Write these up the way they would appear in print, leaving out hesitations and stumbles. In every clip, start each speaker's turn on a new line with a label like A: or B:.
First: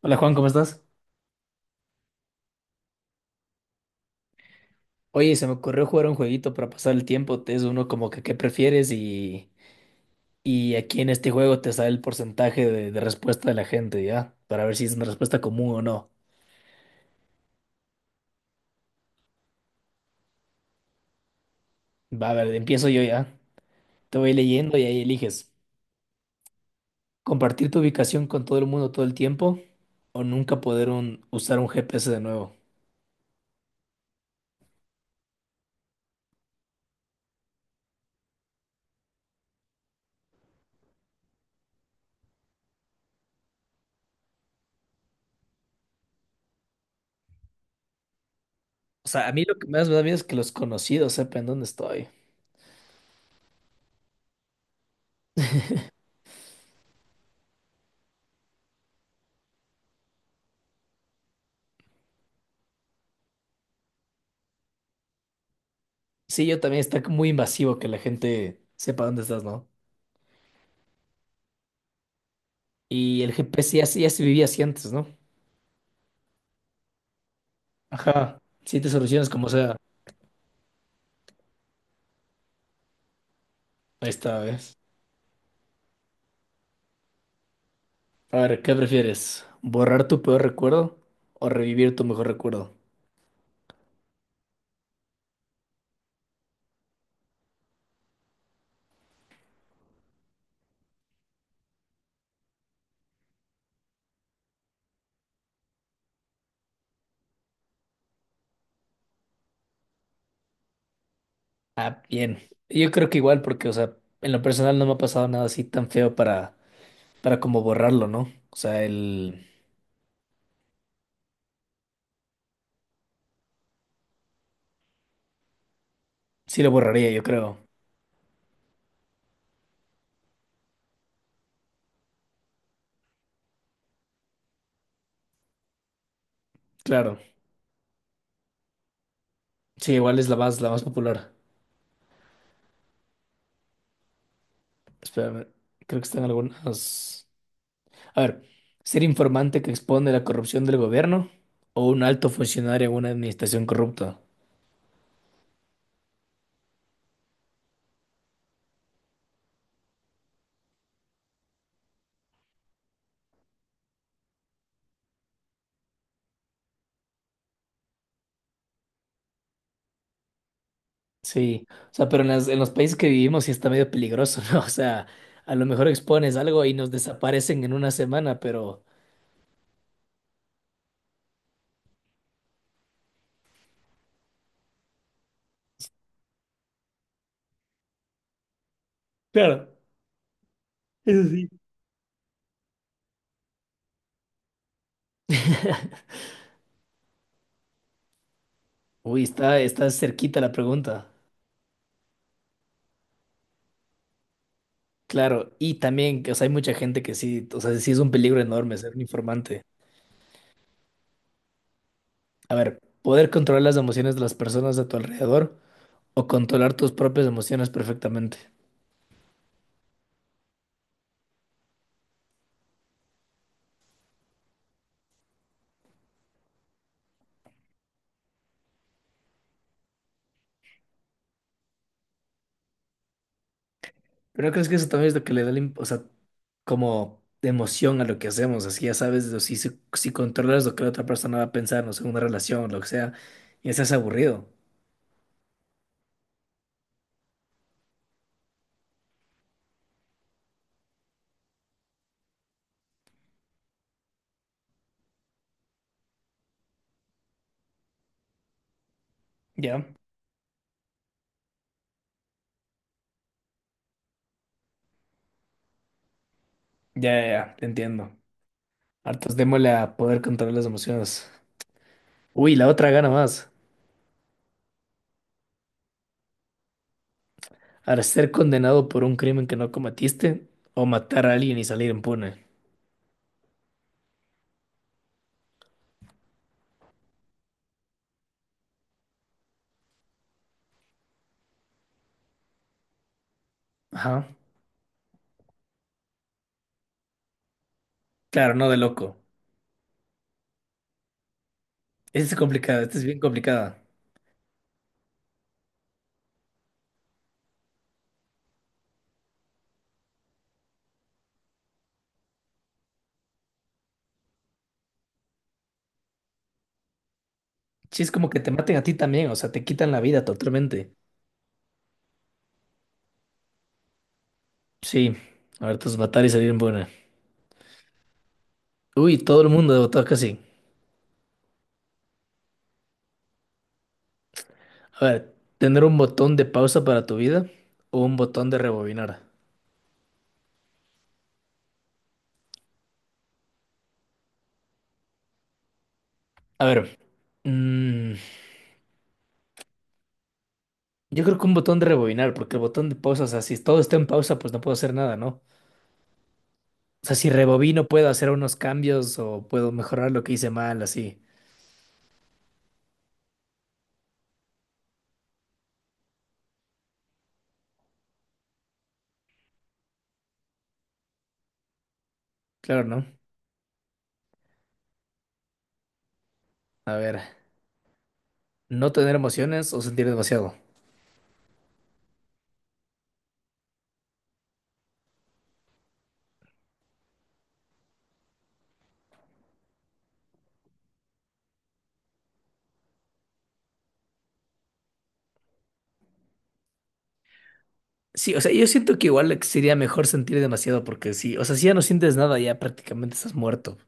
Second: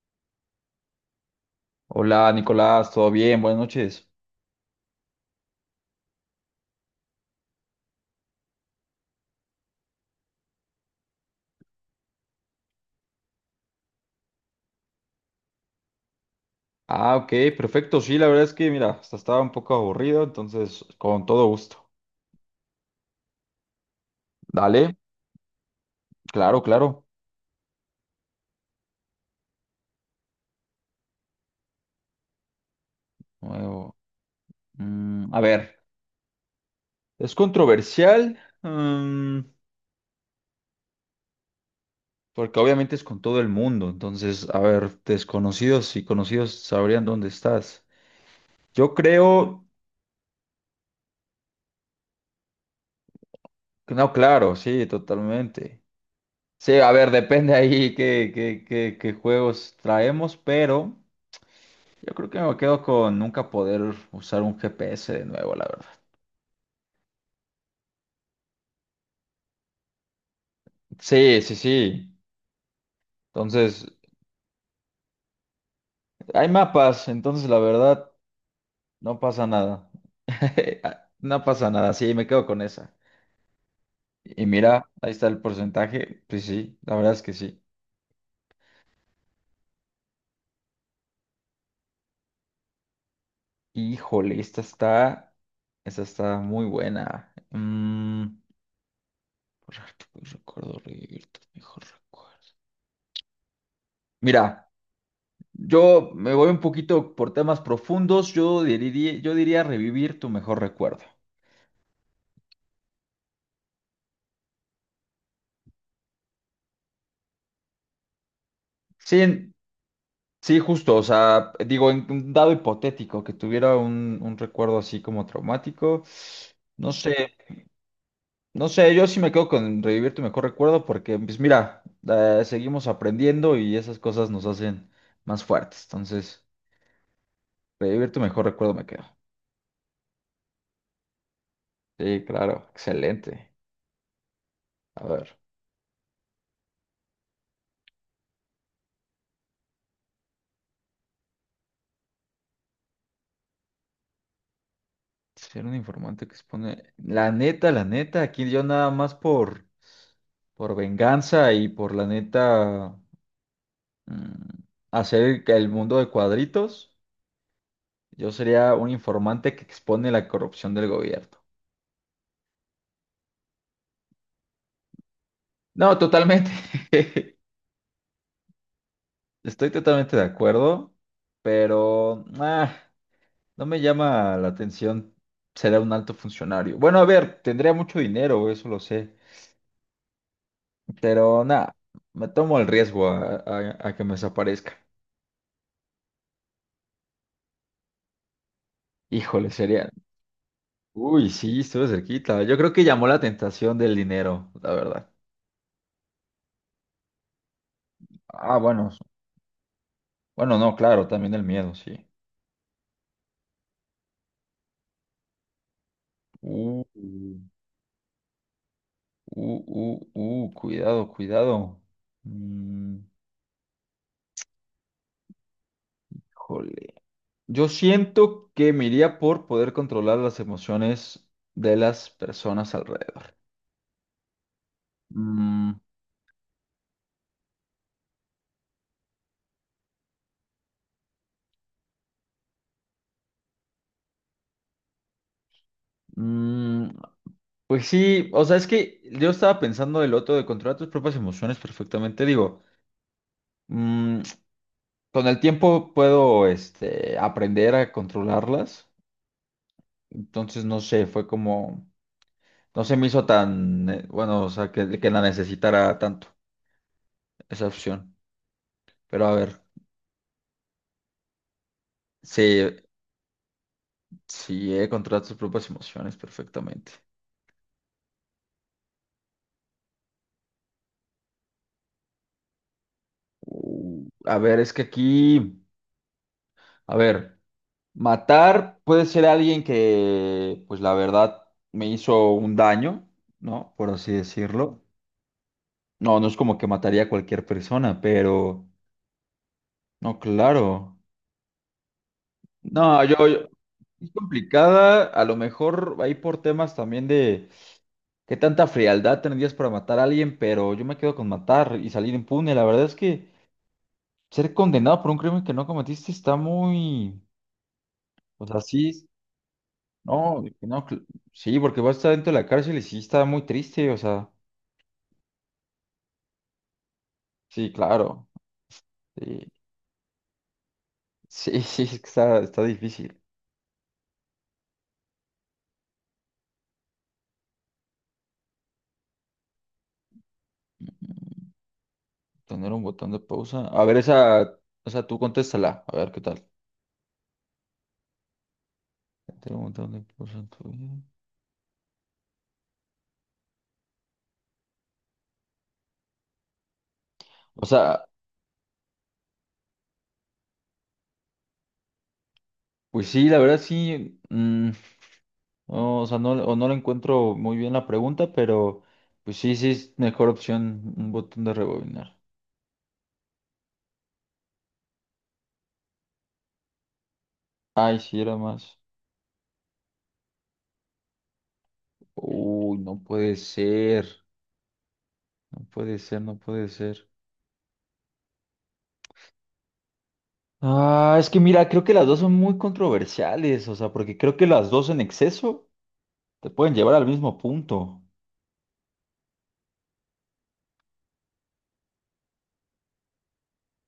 A: Hola Juan, ¿cómo estás?
B: Hola Nicolás, ¿todo bien? Buenas noches.
A: Oye, se me ocurrió jugar un jueguito para pasar el tiempo. Es uno como que qué prefieres y aquí en este juego te sale el porcentaje de respuesta de la gente, ¿ya? Para ver si es una respuesta común o no.
B: Ah, ok, perfecto. Sí, la verdad es que, mira, hasta estaba un poco aburrido, entonces, con todo gusto.
A: Va, a ver, empiezo yo ya. Te voy leyendo y
B: Dale,
A: ahí eliges.
B: claro, claro.
A: Compartir tu ubicación con todo el mundo todo el tiempo o nunca poder usar un GPS de nuevo.
B: Nuevo. A ver, es controversial, porque obviamente es con todo el mundo, entonces, a ver, desconocidos y conocidos sabrían dónde estás. Yo
A: O sea, a mí lo
B: creo
A: que más me da miedo es que los conocidos sepan dónde estoy.
B: que no, claro, sí, totalmente. Sí, a ver, depende ahí qué juegos traemos, pero... Yo creo que me quedo con nunca poder usar un GPS de nuevo, la verdad.
A: Sí, yo también está muy invasivo que la gente sepa dónde estás, ¿no?
B: Sí, sí, sí.
A: Y el GPS ya,
B: Entonces,
A: ya se vivía así antes, ¿no?
B: hay mapas, entonces la verdad,
A: Ajá, siete
B: no
A: soluciones
B: pasa
A: como sea
B: nada. No pasa nada, sí, me quedo con esa.
A: esta
B: Y
A: vez.
B: mira, ahí está el porcentaje. Pues sí, la verdad es que sí.
A: A ver, ¿qué prefieres? ¿Borrar tu peor recuerdo o revivir tu mejor recuerdo?
B: Híjole, esta está muy buena. Borrar tu peor recuerdo, revivir tus mejores recuerdos. Mira. Yo me voy un poquito por temas profundos. Yo diría revivir tu mejor recuerdo.
A: Ah, bien. Yo creo que igual porque, o sea, en lo personal no me ha pasado nada así tan feo para como borrarlo, ¿no? O sea,
B: Sí,
A: el
B: en- sí, justo. O sea, digo, en un dado hipotético que tuviera un recuerdo así como traumático.
A: sí lo
B: No
A: borraría, yo
B: sé,
A: creo.
B: no sé. Yo sí me quedo con revivir tu mejor recuerdo porque, pues mira, seguimos aprendiendo y esas cosas nos hacen más fuertes. Entonces,
A: Claro.
B: revivir tu mejor recuerdo me quedo.
A: Sí, igual es la más popular.
B: Sí, claro, excelente. A ver.
A: Espérame, creo que están algunas. A ver, ¿ser informante que expone la corrupción del gobierno o un alto funcionario en una administración corrupta?
B: Ser un informante que expone. La neta, aquí yo nada más por venganza y por la neta, mm, hacer que el mundo de cuadritos, yo sería un informante que expone la corrupción del gobierno.
A: Sí, o sea, pero en los países que vivimos sí está medio peligroso, ¿no? O sea, a lo mejor
B: No,
A: expones
B: totalmente.
A: algo y nos desaparecen en una semana, pero
B: Estoy totalmente de acuerdo, pero no me llama la atención. Será un alto funcionario. Bueno, a ver, tendría mucho dinero, eso lo sé,
A: claro, eso
B: pero
A: sí.
B: nada, me tomo el riesgo a que me desaparezca.
A: Uy,
B: Híjole,
A: está, está
B: sería.
A: cerquita la pregunta.
B: Uy, sí, estuve cerquita. Yo creo que llamó la tentación del dinero, la verdad.
A: Claro, y también, o sea, hay mucha gente que sí, o sea, sí es un peligro
B: Ah,
A: enorme
B: bueno,
A: ser un informante.
B: bueno, no, claro, también el miedo, sí.
A: A ver, poder controlar las emociones de las personas a tu alrededor o controlar
B: Uh,
A: tus propias
B: uh,
A: emociones perfectamente.
B: cuidado, cuidado. Mm, Híjole. Yo siento que me iría por poder controlar las emociones de las personas alrededor.
A: Pero ¿no crees que eso también es lo que le da,
B: mm,
A: o sea, como emoción a lo que hacemos, así ya sabes, o si controlas lo que la otra persona va a pensar, no sé, una relación, lo que sea, ya se hace aburrido.
B: Mm, pues sí, o sea, es que yo estaba pensando del otro de controlar tus propias emociones perfectamente. Digo, Mm, con el tiempo puedo, este, aprender a controlarlas.
A: Ya,
B: Entonces, no sé, fue como, no se me hizo tan, bueno, o sea, que la necesitara tanto,
A: ya, ya, ya, te
B: esa
A: entiendo.
B: opción. Pero a
A: Hartos
B: ver,
A: démosle a poder controlar las emociones. Uy,
B: sí,
A: la otra gana más.
B: sí, he controlado tus propias emociones perfectamente.
A: Al ser condenado por un crimen que no cometiste o matar a alguien y salir impune.
B: A ver, es que aquí, a ver, matar puede ser alguien que, pues la verdad, me hizo un daño, ¿no? Por así
A: Ajá.
B: decirlo. No, no es como que mataría a cualquier persona,
A: Claro, no
B: pero
A: de loco.
B: no, claro.
A: Esta es complicada, esta es
B: No,
A: bien complicada.
B: es complicada, a lo mejor ahí por temas también de qué tanta frialdad tendrías para matar a alguien, pero yo me quedo con matar y salir impune. La verdad es que ser condenado por un crimen que no cometiste está muy,
A: Sí, es como que
B: o
A: te
B: sea,
A: maten a ti
B: sí,
A: también, o sea, te quitan la vida
B: no, no,
A: totalmente.
B: cl- sí, porque vas a estar dentro de la cárcel y sí está muy triste, o sea,
A: Sí, a ver, tus batallas en buena.
B: sí, claro.
A: Uy, todo
B: Sí,
A: el mundo votó casi.
B: sí, sí, es que está, está difícil.
A: A ver, ¿tener un botón de pausa para tu vida o un botón de rebobinar?
B: Tener un botón de pausa. A ver, esa, o sea, tú contéstala, a ver qué tal.
A: A ver, mm,
B: Tener un botón de pausa en tu vida.
A: yo creo que un botón de rebobinar, porque el botón de pausa, o sea, si todo está en pausa, pues no puedo hacer nada, ¿no? O sea, si
B: O
A: rebobino
B: sea,
A: puedo hacer unos cambios o puedo mejorar lo que hice mal, así.
B: pues sí, la verdad sí, no, o sea, no, o no le encuentro muy bien la pregunta, pero pues sí, sí es mejor opción un botón de rebobinar.
A: Claro, ¿no? A ver,
B: Ay, sí, era más.
A: ¿no tener emociones o sentir demasiado?
B: Uy, no puede ser, no puede ser, no puede ser. Ah, es que mira, creo que las dos son muy controversiales, o sea, porque creo que las dos en exceso te pueden llevar al mismo punto.
A: Sí, o sea, yo siento que igual sería mejor sentir demasiado porque sí, o sea, si ya no sientes nada, ya prácticamente estás muerto.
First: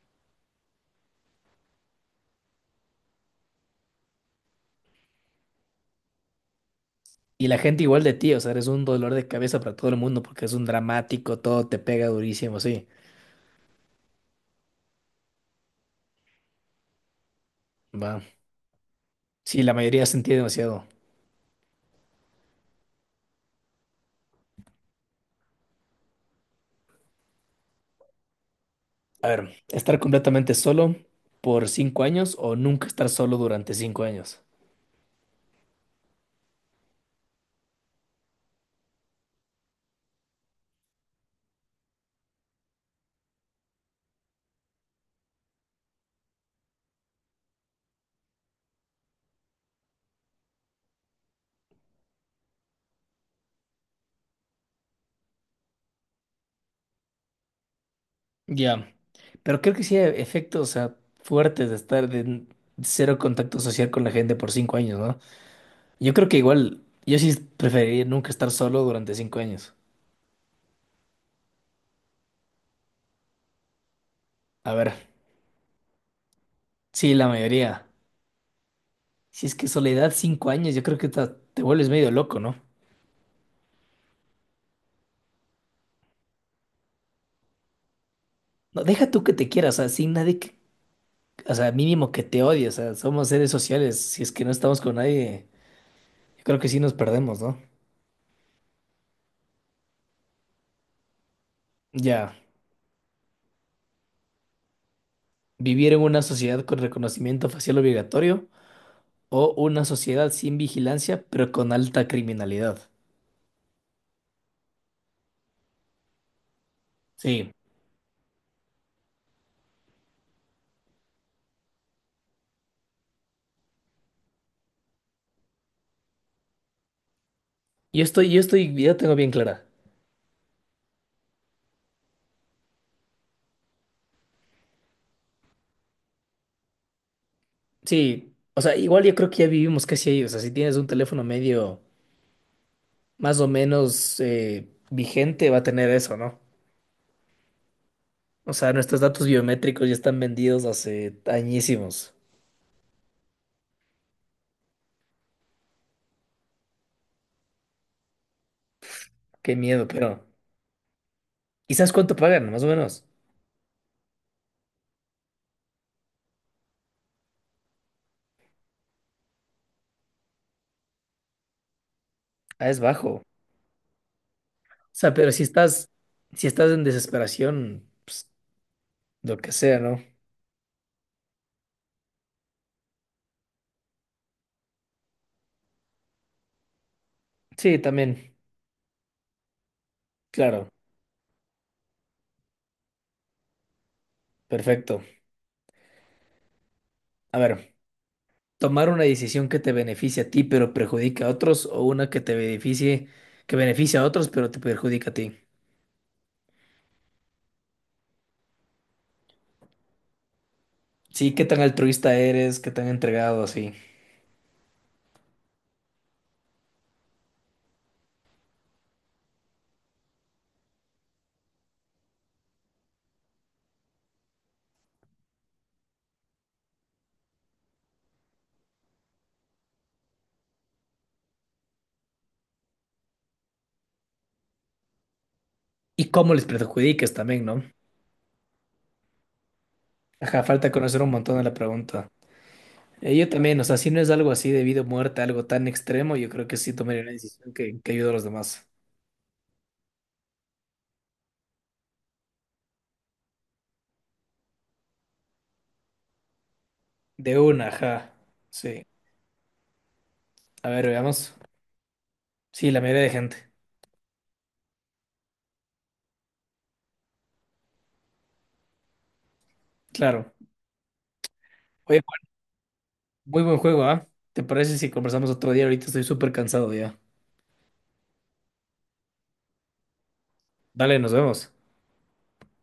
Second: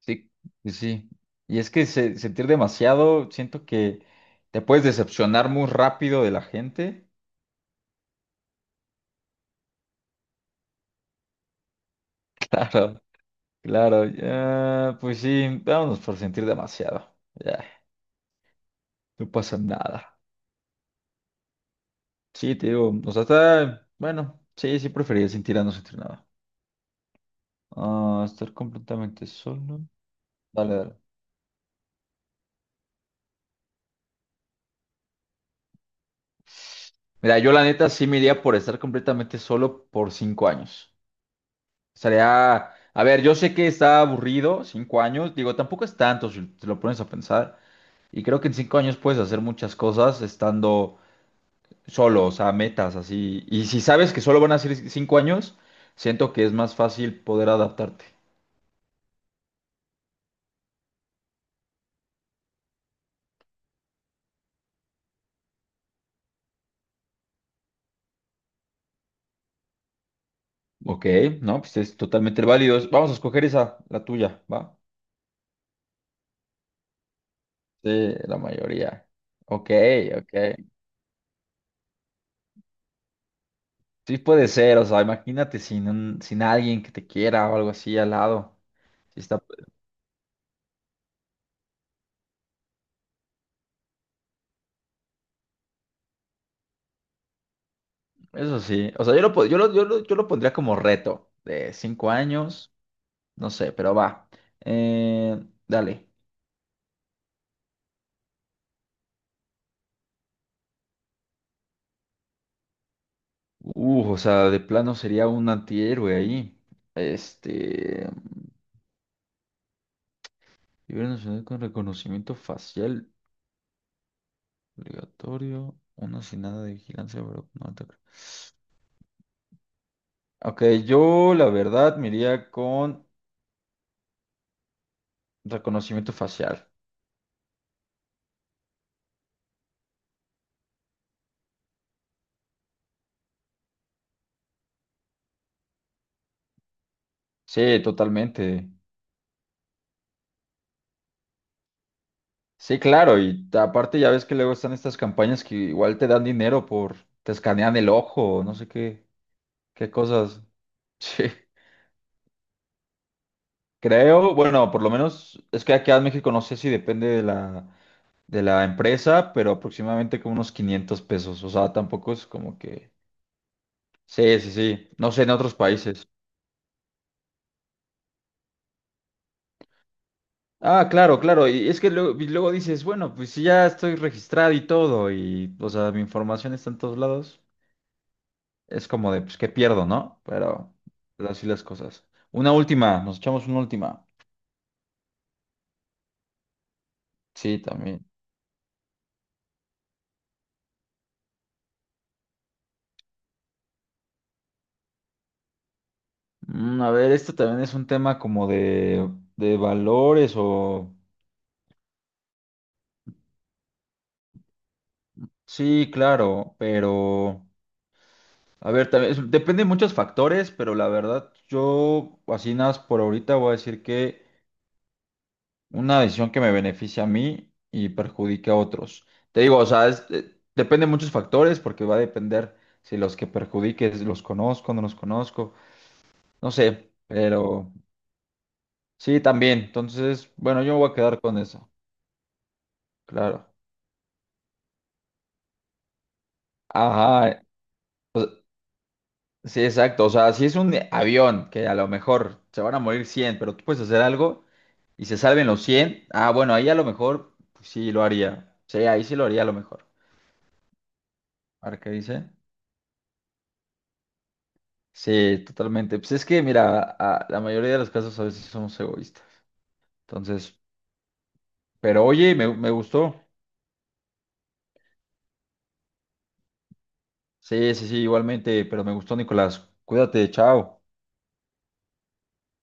B: Sí, sí, sí. Y es que sentir demasiado, siento que te puedes decepcionar muy rápido de la gente.
A: Y la gente igual de ti, o sea, eres un dolor de cabeza para todo el mundo porque es un dramático, todo te pega durísimo, sí.
B: Claro, claro, ya, pues sí, vámonos por sentir demasiado. Ya,
A: Va.
B: no pasa
A: Sí, la mayoría
B: nada.
A: sentía demasiado.
B: Sí, te digo, o sea, está, bueno, sí, sí preferiría sentir a no sentir nada. Ah, estar completamente
A: A ver,
B: solo.
A: estar completamente
B: Dale,
A: solo
B: dale.
A: por cinco años o nunca estar solo durante cinco años.
B: Mira, yo la neta sí me iría por estar completamente solo por cinco años. Sería, a ver, yo sé que está aburrido, cinco años, digo, tampoco es tanto si te lo pones a pensar. Y creo que en cinco años puedes hacer muchas cosas estando solo, o sea, metas así. Y si sabes que solo van a ser cinco años, siento que es más fácil poder adaptarte.
A: Ya. Pero creo que sí hay efectos, o sea, fuertes de estar cero contacto social con la gente por cinco años, ¿no? Yo creo que igual, yo sí preferiría nunca estar solo durante cinco años.
B: Ok, no, pues es totalmente válido. Vamos a escoger esa, la tuya,
A: A
B: ¿va?
A: ver, sí, la mayoría.
B: Sí, la mayoría.
A: Si es que
B: Ok,
A: soledad
B: ok.
A: cinco años, yo creo que te vuelves medio loco, ¿no?
B: Sí puede ser, o sea, imagínate sin alguien que te quiera o algo así al lado.
A: No, deja
B: Sí
A: tú que
B: está.
A: te quieras, o sea, sin nadie que, o sea, mínimo que te odie, o sea, somos seres sociales, si es que no estamos con nadie, yo creo que sí nos perdemos, ¿no?
B: Eso sí, o sea, yo lo, po- yo lo, yo lo- yo lo pondría como reto de cinco
A: Ya,
B: años, no sé, pero va. Eh,
A: vivir en
B: dale.
A: una sociedad con reconocimiento facial obligatorio o una sociedad sin vigilancia, pero con alta criminalidad.
B: O sea, de plano sería un antihéroe ahí.
A: Sí,
B: Este, nivel nacional con reconocimiento facial obligatorio, uno sin nada de vigilancia, pero no te creo.
A: yo estoy, ya tengo bien clara.
B: Ok, yo la verdad me iría con reconocimiento facial.
A: Sí, o sea, igual yo creo que ya vivimos casi ahí, o sea, si tienes un teléfono medio más o menos vigente, va a tener eso, ¿no?
B: Sí,
A: O
B: totalmente.
A: sea, nuestros datos biométricos ya están vendidos hace añísimos.
B: Sí, claro, y aparte ya ves que luego están estas campañas que igual te dan dinero por, te escanean el ojo, no sé qué,
A: Qué miedo,
B: qué
A: pero
B: cosas. Sí.
A: ¿y sabes cuánto pagan? Más o menos.
B: Creo, bueno, por lo menos es que aquí en México no sé si depende de de la empresa, pero aproximadamente como unos 500 pesos, o sea, tampoco es como
A: Ah, es
B: que...
A: bajo. O
B: Sí, sí, sí, no
A: sea,
B: sé en
A: pero
B: otros países.
A: si estás en desesperación, pues lo que sea, ¿no?
B: Ah, claro, claro, y es que luego, y luego dices, bueno, pues si ya estoy registrado y todo, y, o sea, mi información está en todos lados.
A: Sí, también.
B: Es como de, pues, ¿qué pierdo, no?
A: Claro.
B: Pero así las cosas. Una última, nos echamos una última.
A: Perfecto. A
B: Sí,
A: ver,
B: también.
A: tomar una decisión que te beneficie a ti, pero perjudica a otros, o una que te beneficie, que beneficia a otros, pero te perjudica a ti.
B: A ver, esto también es un tema como de valores o...
A: Sí, qué tan altruista eres, qué tan entregado, así.
B: Sí, claro, pero... A ver, también depende de muchos factores, pero la verdad, yo así nada más por ahorita voy a decir que una decisión que me beneficia a mí y perjudique a otros. Te digo, o sea, depende de muchos factores porque va a depender si los que perjudiques los conozco.
A: Y cómo les
B: No sé,
A: perjudicas también, ¿no?
B: pero sí, también. Entonces,
A: Ajá,
B: bueno,
A: falta
B: yo me voy a
A: conocer un
B: quedar
A: montón
B: con
A: de la
B: eso,
A: pregunta. Yo
B: claro.
A: también, o sea, si no es algo así de vida o muerte, algo tan extremo, yo creo que sí tomaría una
B: Ajá,
A: decisión que ayude a los demás.
B: sí, exacto. O sea, si es un avión que a lo mejor se van a morir cien, pero tú puedes hacer algo y se salven los cien, ah, bueno, ahí a lo mejor,
A: De
B: pues
A: una,
B: sí lo
A: ajá.
B: haría. Sí,
A: Sí.
B: ahí sí lo haría a lo mejor.
A: A ver, veamos.
B: ¿Ahora qué dice?
A: Sí, la mayoría de gente.
B: Sí, totalmente. Pues es que, mira, la mayoría de los casos a veces somos egoístas.
A: Claro.
B: Entonces,
A: Oye,
B: pero oye, me gustó.
A: muy buen juego, ¿ah? ¿Te parece si conversamos otro día? Ahorita estoy súper cansado ya.
B: Sí, sí, sí, igualmente, pero me gustó, Nicolás. Cuídate, chao.
A: Dale, nos vemos.